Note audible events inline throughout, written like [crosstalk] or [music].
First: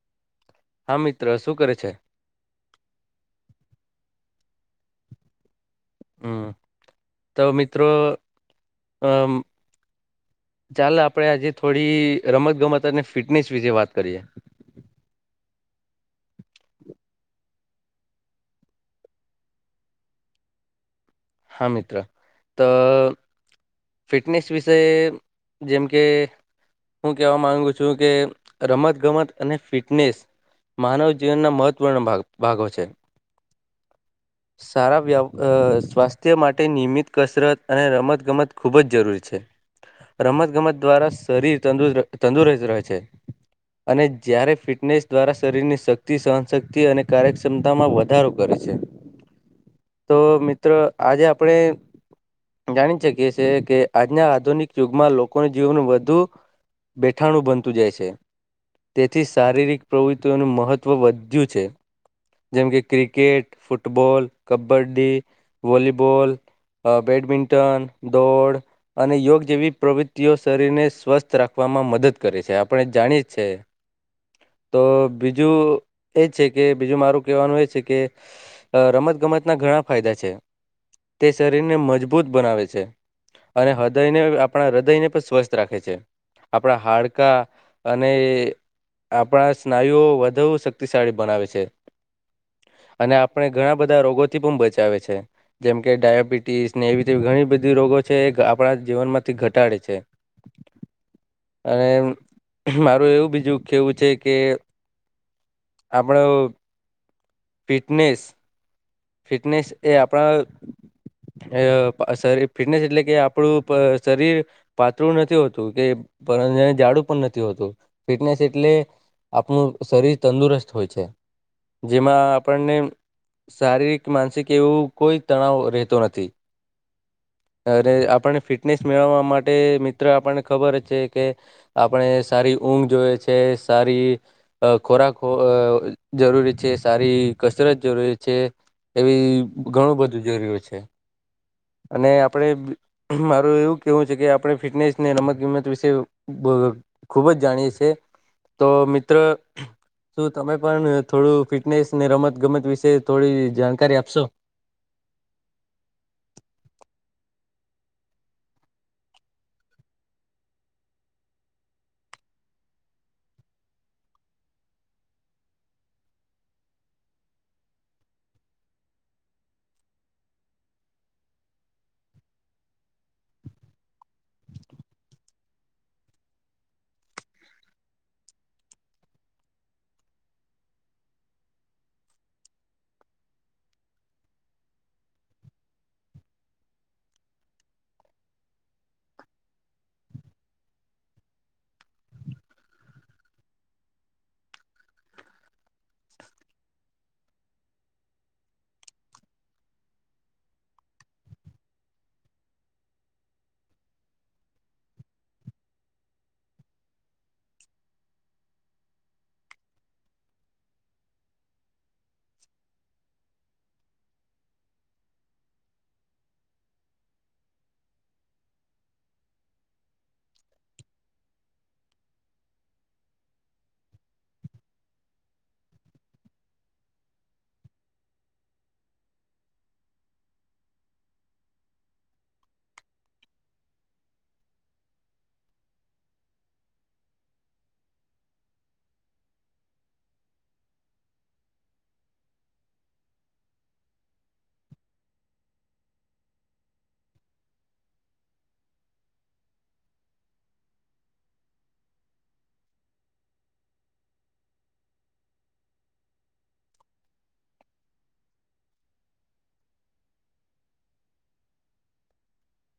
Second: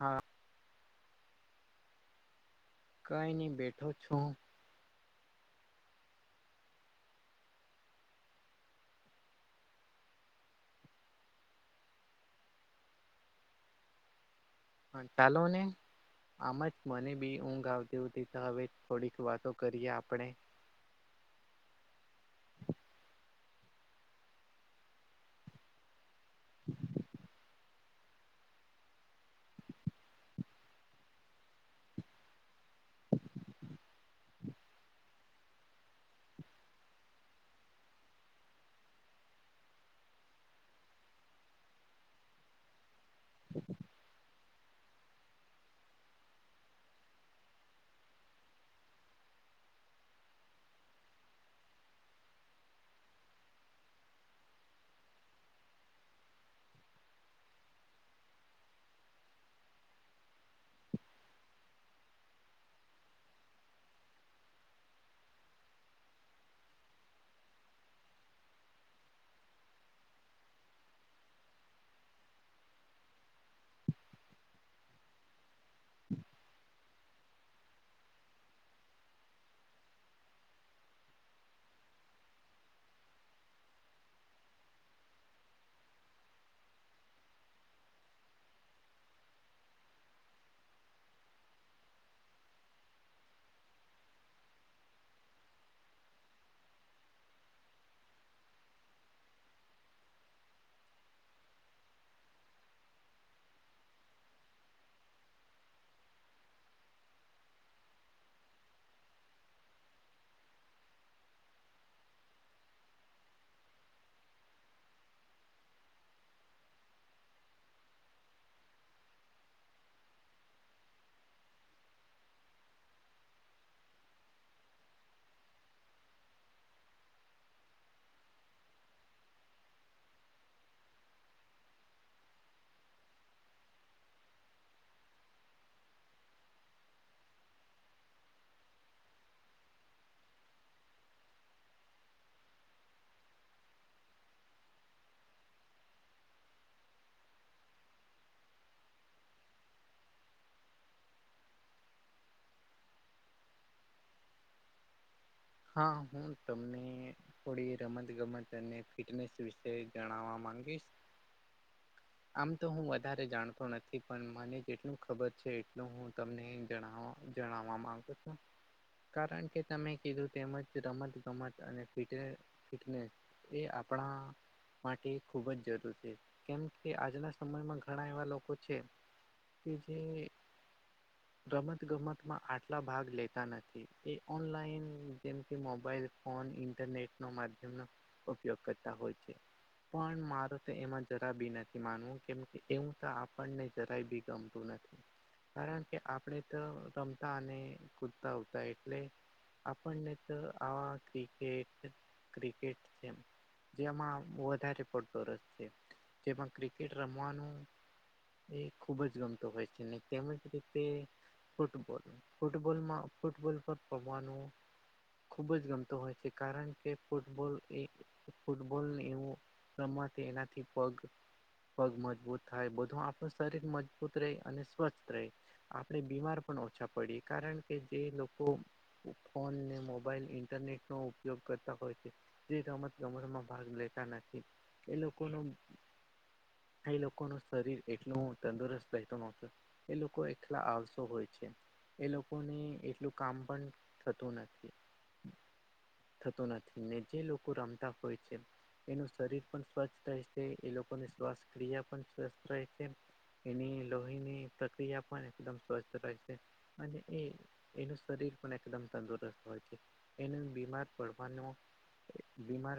હા. હા મિત્ર શું કરે છે. કંઈ નહી બેઠો છું. હમ તો મિત્રો અમ. ચાલ આપડે આજે થોડી રમત ગમત અને ફિટનેસ વિશે વાત કરીએ. હા ટાલોને. આમ જ મને બી ઊંઘ આવતી હોતી તો હવે થોડીક વાતો કરીએ આપણે. હા મિત્ર તો ફિટનેસ વિષય. જેમ કે હું કેવા માંગુ છું કે રમત ગમત. અને ફિટનેસ માનવ જીવનના મહત્વનો ભાગ. ભાગો છે સારા વ સ્વાસ્થ્ય માટે નિયમિત. કસરત અને રમતગમત ખૂબ જ જરૂરી છે. રમત ગમત દ્વારા શરીર તુસ્ત તંદુરસ્ત રહે છે. હ [unintelligible] [unintelligible] અને જ્યારે ફિટનેસ દ્વારા શરીરની શક્તિ સહનશક્તિ અને કાર્યક્ષમતામાં વધારો કરે છે. [inaudible] [unintelligible] તો મિત્ર આજે આપણે જાણી શકીએ છીએ કે આજના આધુનિક યુગમાં લોકોનું જીવન વધુ બેઠાણું બનતું જાય છે. તેથી શારીરિક પ્રવૃત્તિઓનું મહત્વ વધ્યું છે. જેમ કે ક્રિકેટ ફૂટબોલ કબડ્ડી વોલીબોલ. અ બેડમિંન્ટન દોડ. અને યોગ જેવી પ્રવૃત્તિઓ શરીરને સ્વસ્થ રાખવામાં મદદ કરે છે આપણે જાણીએ જ છે. હ [unintelligible] તો બીજું એ છે કે બીજું મારું કેવાનું એ છે કે અ રમત ગમતના ઘણા ફાયદા છે. તે શરીરને મજબૂત બનાવે છે. અને હૃદયને આપણા હૃદયને પણ સ્વસ્થ રાખે છે. આપણા હાડકા અને આપણા સ્નાયુઓ વધુ શક્તિશાળી બનાવે છે. અને આપણે ઘણા બધા રોગોથી પણ બચાવે છે. જેમ કે ડાયાબિટીસને એવી તેવી ઘણી બધી રોગો છે આપણા જીવનમાંથી ઘટાડે છે. [inaudible] અને મારું એવું બીજું કેવું છે કે આપણો ફિટનેસ ફિટનેસ એ આપણા અ પ શરીર ફિટનેસ એટલે કે આપણું પ શરીર પાતળું નથી હોતું કે પરંતુ જાડું પણ નથી હોતું ફિટનેસ એટલે આપણું શરીર તંદુરસ્ત હોય છે જેમાં આપણને શારીરિક, માનસિક એવું કોઈ તણાવ રહેતો નથી. અ રે આપણને ફિટનેસ મેળવવા માટે મિત્ર આપણને ખબર જ છે કે આપણે સારી ઊંઘ જોઈએ છે સારી અ ખોરાક હો અ જરૂરી છે, સારી કસરત જરૂરી છે, એવી ઘણું બધું જરૂરી હોય છે અને આપણે મારું એવું કેવું છે કે આપણે ફિટનેસને રમત ગમત વિશે [inaudible] ખુબ જ જાણીએ સીએ તો મિત્ર શું તમે પણ થોડું ફિટનેસને રમત ગમત વિશે થોડી જાણકારી આપશો? હા હું તમને થોડી રમત ગમત અને ફિટનેસ વિશે જણાવવા માંગીશ. આમ તો હું વધારે જાણતો નથી પણ મને જેટલું ખબર છે એટલું હું તમને જણાવ જણાવવા માંગુ છું કારણ કે તમે કીધું તેમજ રમત ગમત અને ફિટ ફિટનેસ એ આપણા માટે ખૂબ જ જરૂર છે. કેમ કે આજના સમયમાં ઘણા એવા લોકો છે. કે જે ગમત ગમતમાં આટલા ભાગ લેતા નથી. એ ઓનલાઈન હમ કેમ કે મોબાઈલ ફોન, ઇન્ટરનેટનો માધ્યમનો ઉપયોગ કરતા હોય છે. પણ મારુ તો એમાં જરા બી નથી માનવું કેમ કે એવું તો આપણને જરાય બી ગમતું નથી. કારણ કે આપણે તો રમતા અને કૂદતા હોતા એટલે આપણને તો આવા ક્રિકેટ ક્રિકેટ તેમ જેમાં વધારે પડતો રસ છે. જેમાં ક્રિકેટ રમવાનું. એ ખૂબ જ ગમતો હોય છે ને તેમજ રીતે. ફૂટબોલ ફૂટબોલમાં ફૂટબોલ પર પવાનું ખૂબ જ ગમતો હોય છે. કારણ કે ફૂટબોલ એ ફૂટબોલ એવો રમત એનાથી પગ પગ મજબૂત થાય, બધું આપણું શરીર મજબૂત રે અને સ્વસ્થ રે. આપણે બીમાર પણ ઓછા પડીએ કારણ કે જે લોકો ફોન ને મોબાઈલ ઇન્ટરનેટ નો ઉપયોગ કરતા હોય છે. તે રમત ગમતમાં ભાગ લેતા નથી એ લોકોનો થઈ એ લોકોનું શરીર એટલું તંદુરસ્ત રહેતું નોતું. એ લોકો એટલા આળસુ હોય છે. એ લોકોને એટલું કામ પન થતું નથી થતું નથી ને જે લોકો રમતા હોય છે. એનું શરીર પણ સ્વસ્થ રહે છે એ લોકોની શ્વાસ ક્રિયા પણ સ્વસ્થ રહે છે. એની લોહીની પ્રક્રિયા પણ એકદમ સ્વસ્થ રહેશે અને એ. એનું શરીર પણ. એકદમ તંદુરસ્ત હોય છે એને બીમાર પડવાનું બીમાર.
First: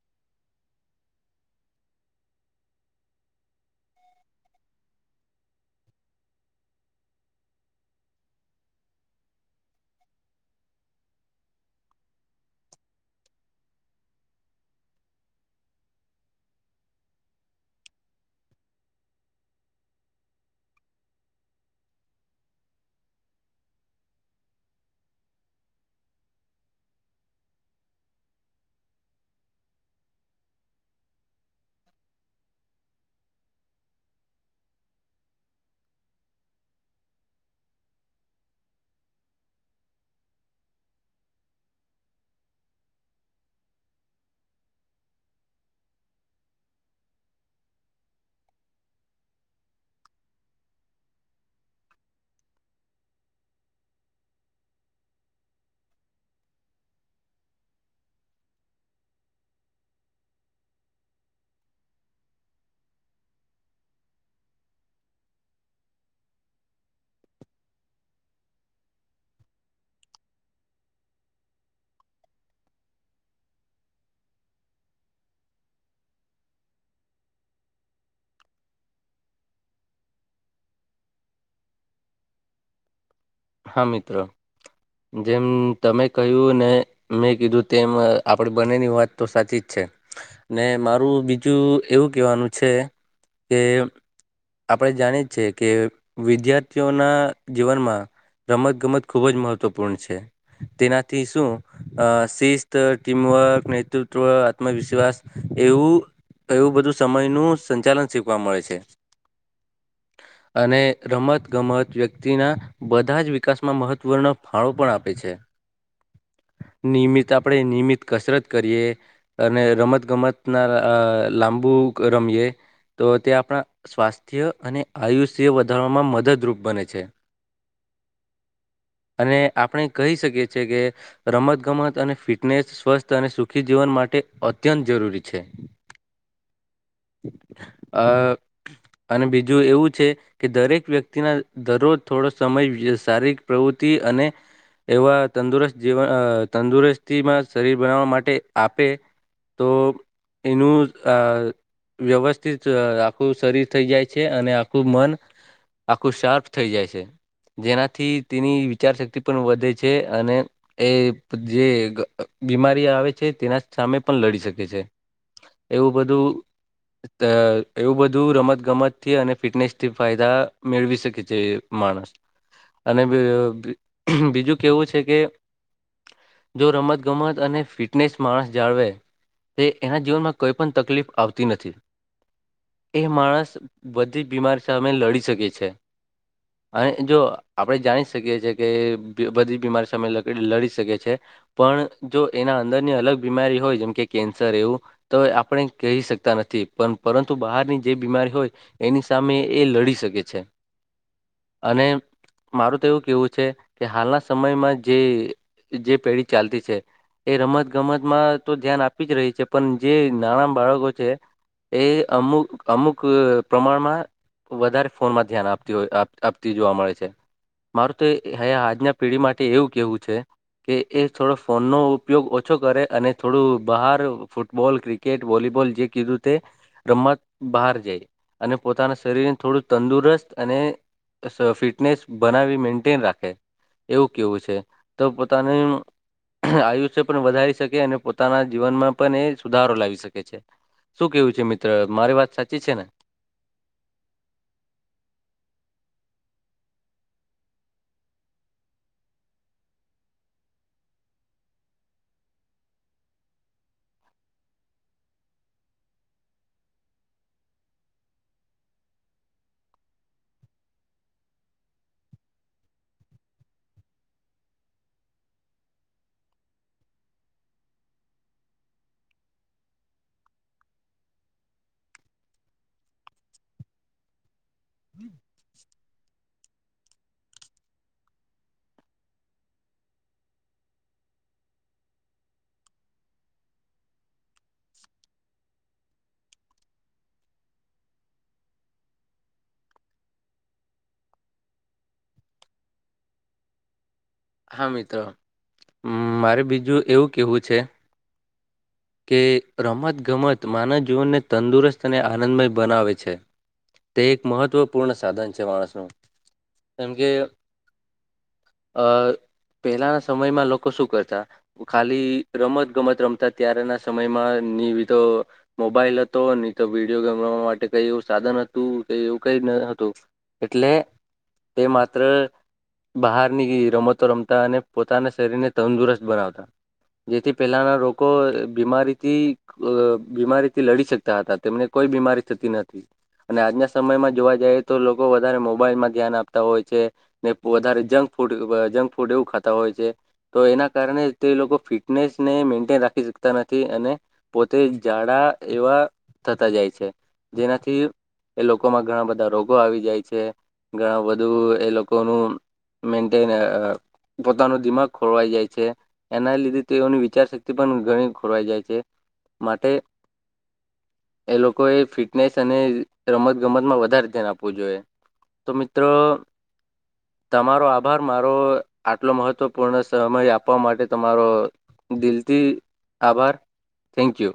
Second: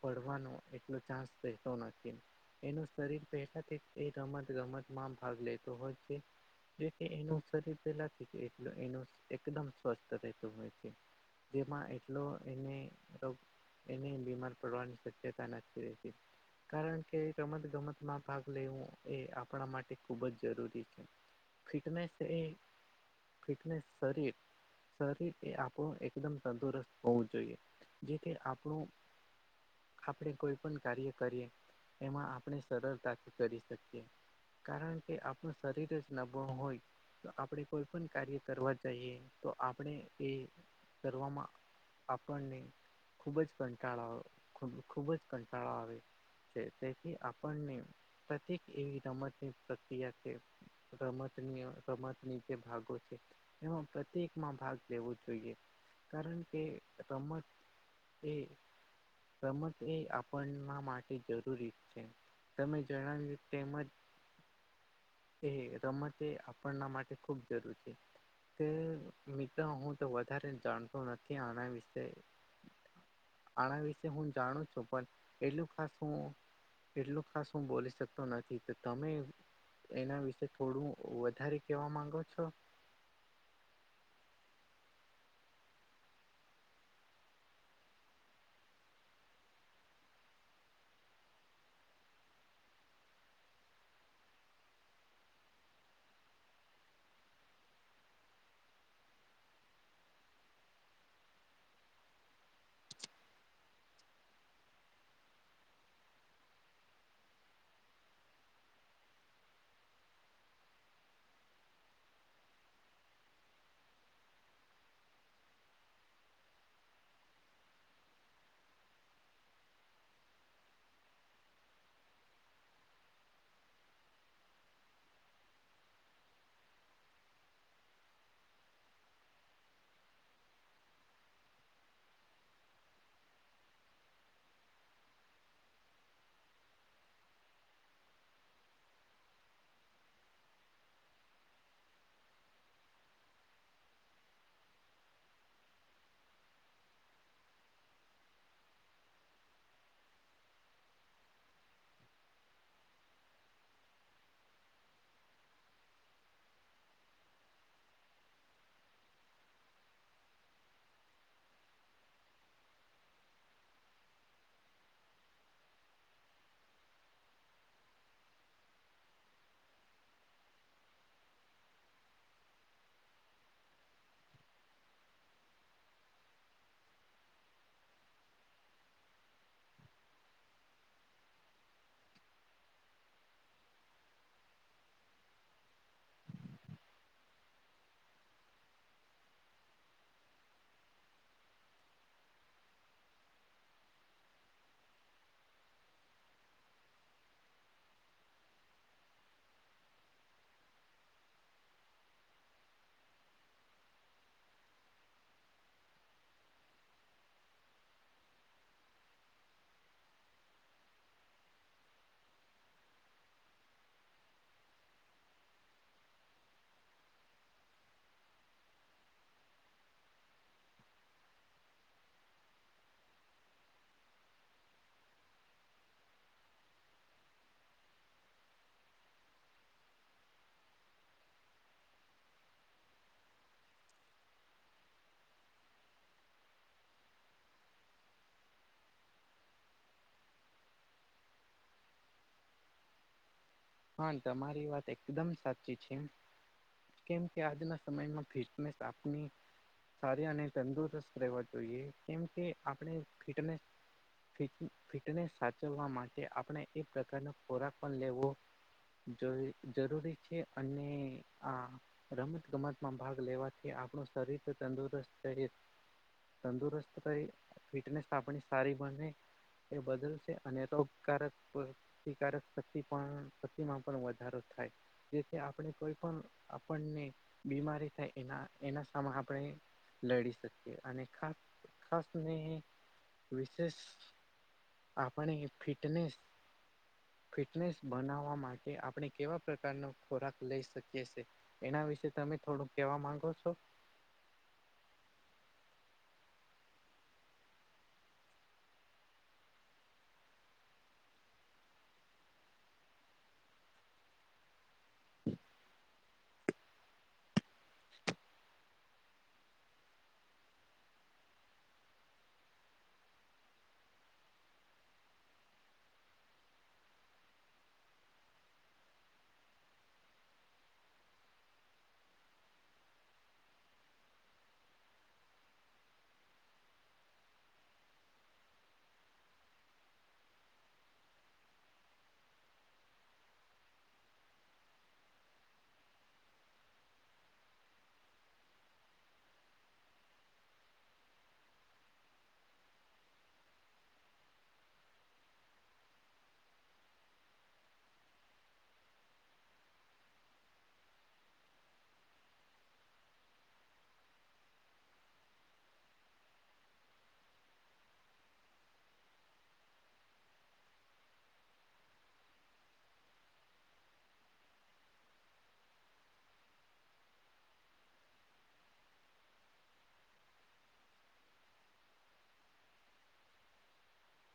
પડવાનો એટલો ચાન્સ રહેતો નથી. એનું શરીર પહેલાથી એ રમત ગમત માં ભાગ લેતો હોય. જે એનું શરીર પેલા એટલ એનું એકદમ સ્વસ્થ રહેતું હોય છે. જેમાં એટલો એને. એને બીમાર પડવાની શક્યતા નથી રેતી. કારણ કે રમત ગમતમાં ભાગ લેવો એ આપણા માટે ખૂબ જ જરૂરી છે. ફિટનેસ એ ફિટનેસ શરીર. શરીર એ આપણું એકદમ તંદુરસ્ત હોવું જોઈએ જેથી આપણું. આપણે કોઈ પણ કાર્ય કરીએ એમાં આપણે સરળતાથી કરી શકીએ. કારણ કે આપણું શરીર જ નબળું હોય. આપણે કોઈ પણ કાર્ય કરવા જઈએ તો આપણે એ કરવામાં. આપણને ખૂબ જ કંટાળો ખૂબ જ કંટાળો આવે. તેથી આપણને પ્રત્યેક એવી રમતની પ્રક્રિયા કે. રમતની રમતની જે ભાગો છે એમાં પ્રત્યેક. માં ભાગ લેવો જોઈએ કારણ કે રમત એ. રમત એ આપણના માટે જરૂરી છે. તમે જણાવ્યું તેમજ. એ રમત એ આપણના માટે ખૂબ જરૂર છે તે. મિત્રો હું તો વધારે જાણતો નથી આના વિશે. આના વિશે હું જાણું છું પણ એટલું ખાસ હું. એટલું ખાસ હું બોલી શકતો નથી કે તમે.. એના વિશે થોડું વધારે કેવા માંગો છો. હા મિત્રો. જેમ તમે કહ્યું ને. મેં કીધું તેમ આપડી બનેની વાત તો સાચી જ છે. ને મારું બીજું એવું કેવાનું છે કે. આપણે જાણીએ છે કે વિદ્યાર્થીઓના જીવનમાં. રમત ગમત ખૂબ જ મહત્વપૂર્ણ છે તેનાથી શું. અ શિસ્ત ટીમવર્ક નેતૃત્વ આત્મવિશ્વાસ એવું. એવું બધું સમય નું સંચાલન શીખવા મળે છે. અને રમત ગમત વ્યક્તિના બધા જ વિકાસમાં મહત્વના. ફાળો પણ આપે છે નિયમિત આપણેે નિયમિત કસરત કરીએ. અને રમત ગમત ના લાંબુ રમીએ. તો તે આપણા સ્વાસ્થ્ય અને આયુષ્ય વધારવામાં મદદરૂપ બને છે. અને આપણે કહી શકીએ છ છેએ કે. રમત ગમત અને ફિટનેસ સ્વસ્થ અને સુખી જીવન માટે અત્યંત જરૂરી છે. [inaudible] અ અને બીજું એવું છે. કે દરેક વ્યક્તિના દરરોજ થોડો સમય શારીિક પ્રવૃતિ અને. એવા તંદુરસ્ત જવન તંદુરસ્તીમાં શરીર બનાવવા માટે આપે. તો એનું અ વ્યવસ્થિત આખું શરીર થઈ જાય છે અને આખું મન આખું શાર્પ થઈ જાય છે જેનાથી તેની. વિચાર શક્તિ પણ વધે છે અને. એ જે બીમારી આવે છે તેના સામે પણ લડી શકે છે. એવું બધું. અ એવું બધું રમતગમતથી અને ફિટનેસથી ફાયદા મેળવી શકે છે. માણસ, અને બીજું કેવું છે કે જો રમત ગમત અને ફિટનેસ માણસ જાળવે. તે એના જીવનમાં કોઈ પણ તકલીફ આવતી નથી. એ માણસ બધી બીમારી સામે લડી શકે છે. અને જો આપણેે જાણી શકીએ છીએ. કે બધી બીમારી સામે લડી શકે છે. પણ જો એના અંદરની અલગ બીમારી હોય જેમ કે કેન્સર એવું. તો આપણે કહી શકતા નથી પણ પરંતુ બહારની જે બીમારી હોય. એની સામે એ લડી શકે છે, અને માર તો એવું કેવું છે. કે હાલના સમયમાં જે જે પેઢી ચાલતી છે. એ રમત ગમતમાં તો ધ્યાન આપી જ રહી છે પણ જે નાના બાળકો છે. એ અમુક અમુક પ્રમાણમાં વધારે ફોનમાં ધ્યાન આપતી હોય આપતી જોવા મળે છે. હ આજના પેઢી માટે એવું કેવું છે. કે એ થોડો ફોન નો ઉપયોગ ઓછો કરે અને થોડું બહાર ફૂટબોલ ક્રિક ક્રિકેટ વોલીબોલ જે કીધું તે. રમત બહાર જાય, અને પોતાના શરીરને થોડું તંદુરસ્ત અને ફિટનેસ બનાવી મે રાખે, એવું કેવું છે, તો પોતાને આયુષ્ય પણ વધારી શકે અને પોતાના જીવનમાં પણ એ સુધારો લાવી શકે છે. શું કેવું છે મિત્ર મારી વાત સાચી છે ને? પણ તમારી વાત એકદમ સાચી છે એમ. કેમ કે આજના સમયમાં ફિટનેસ આપની સારી અને તંદુરસ્ત રહે જોઈએ કેમ કે આપણે ફિટને ફિટનેસ સાચવવા માટે આપણે એ પ્રકારનો ખોરાક પણ લેવો જો જરૂરી છે અને આ રમત ગમતમાં ભાગ લેવાથી આપણું શરીર તંદુરસ્ત રહે. તંદુરસ્ત કરી ફિટનેસ આપ સારી બને. એ બદલ છે અને તોકારક પ્રતિકારક શક્તિ પણ માં પણ વધારો થાય, જેથી આપણે કોઈ પણ આપણને બીમારી થાય એના એના સામે આપણે લડી શકીએ અને ખાસ ખાસને વિશેષ. આપણે ફિટનેસ, ફિટનેસ બનાવ વા માટે આપણે કેવા પ્રકારનો ખોરાક લઈ શકીએ છે? એના વિશે તમે થોડુંક કેવા માંગો છો? હા મિત્રો, મારે બીજું એવું કહેવું છે. કે રમત ગમત માનવ જીવનને તંદુરસ્ત અને આનંદમય બનાવે છે. તે એક મહત્વપૂર્ણ સાધન છે માણસનું, કેમ કે અ પહેલાના સમયમાં લોકો શું કરતા. ખાલી રમત ગમત રમતા ત્ય્યારેના સમયમાં નિ વિધો મોબાઈલ હતો હી તો વિડીયો ગેમવા માટે કઈ એવું સાધન હતું કઈ એવું કઈ ન હતું. એટલે એ માત્ર બહાર નીકળી રમતો રમતા અને પોતાના શરીરને તંદુરસ્ત બનાવતા. જેથી પેલાના રોગ લોકો બીમારીથી બીમારીથી લડી શકતા હતા તેમને કોઈ બીમારી થતી નથી. અને આજના સમયમાં જોવા જઈએ તો લોકો વધારે મોબાઈલમાં ધ્યાન આપતા હોય છે. ને વધારે જંક ફૂડ જંક ફૂડ એવું ખાતા હોય છે. તો એના કારણે જ તે લોકો ફિટનેસ ને મેન્ટેન રાખ શકતા નથી અને, પોતે જાડા એવા થતા જાય છે. જેનાથી એ લોકોમાં ઘણા બધા રોગો આવી જાય છે, ઘણા બધું એ લોકોનું મેન્ટન પોતાનો દિમાગ ખોરવાઈ જાય છે, એના લીધે તેઓની વિચારશક્તિ પણ ઘણી ખોરવાઈ જાય છે, માટે એ લોકોએ ફિટનેસ અને રમત ગમતમાં વધારે ધ્યાન આપવું જોઈએ. તો મિત્રો તમારો આભાર, મારો આટલો મહત્વપૂર્ણ સમય આપવા માટે તમારો. દિલથી આભાર, થેન્ક યુ.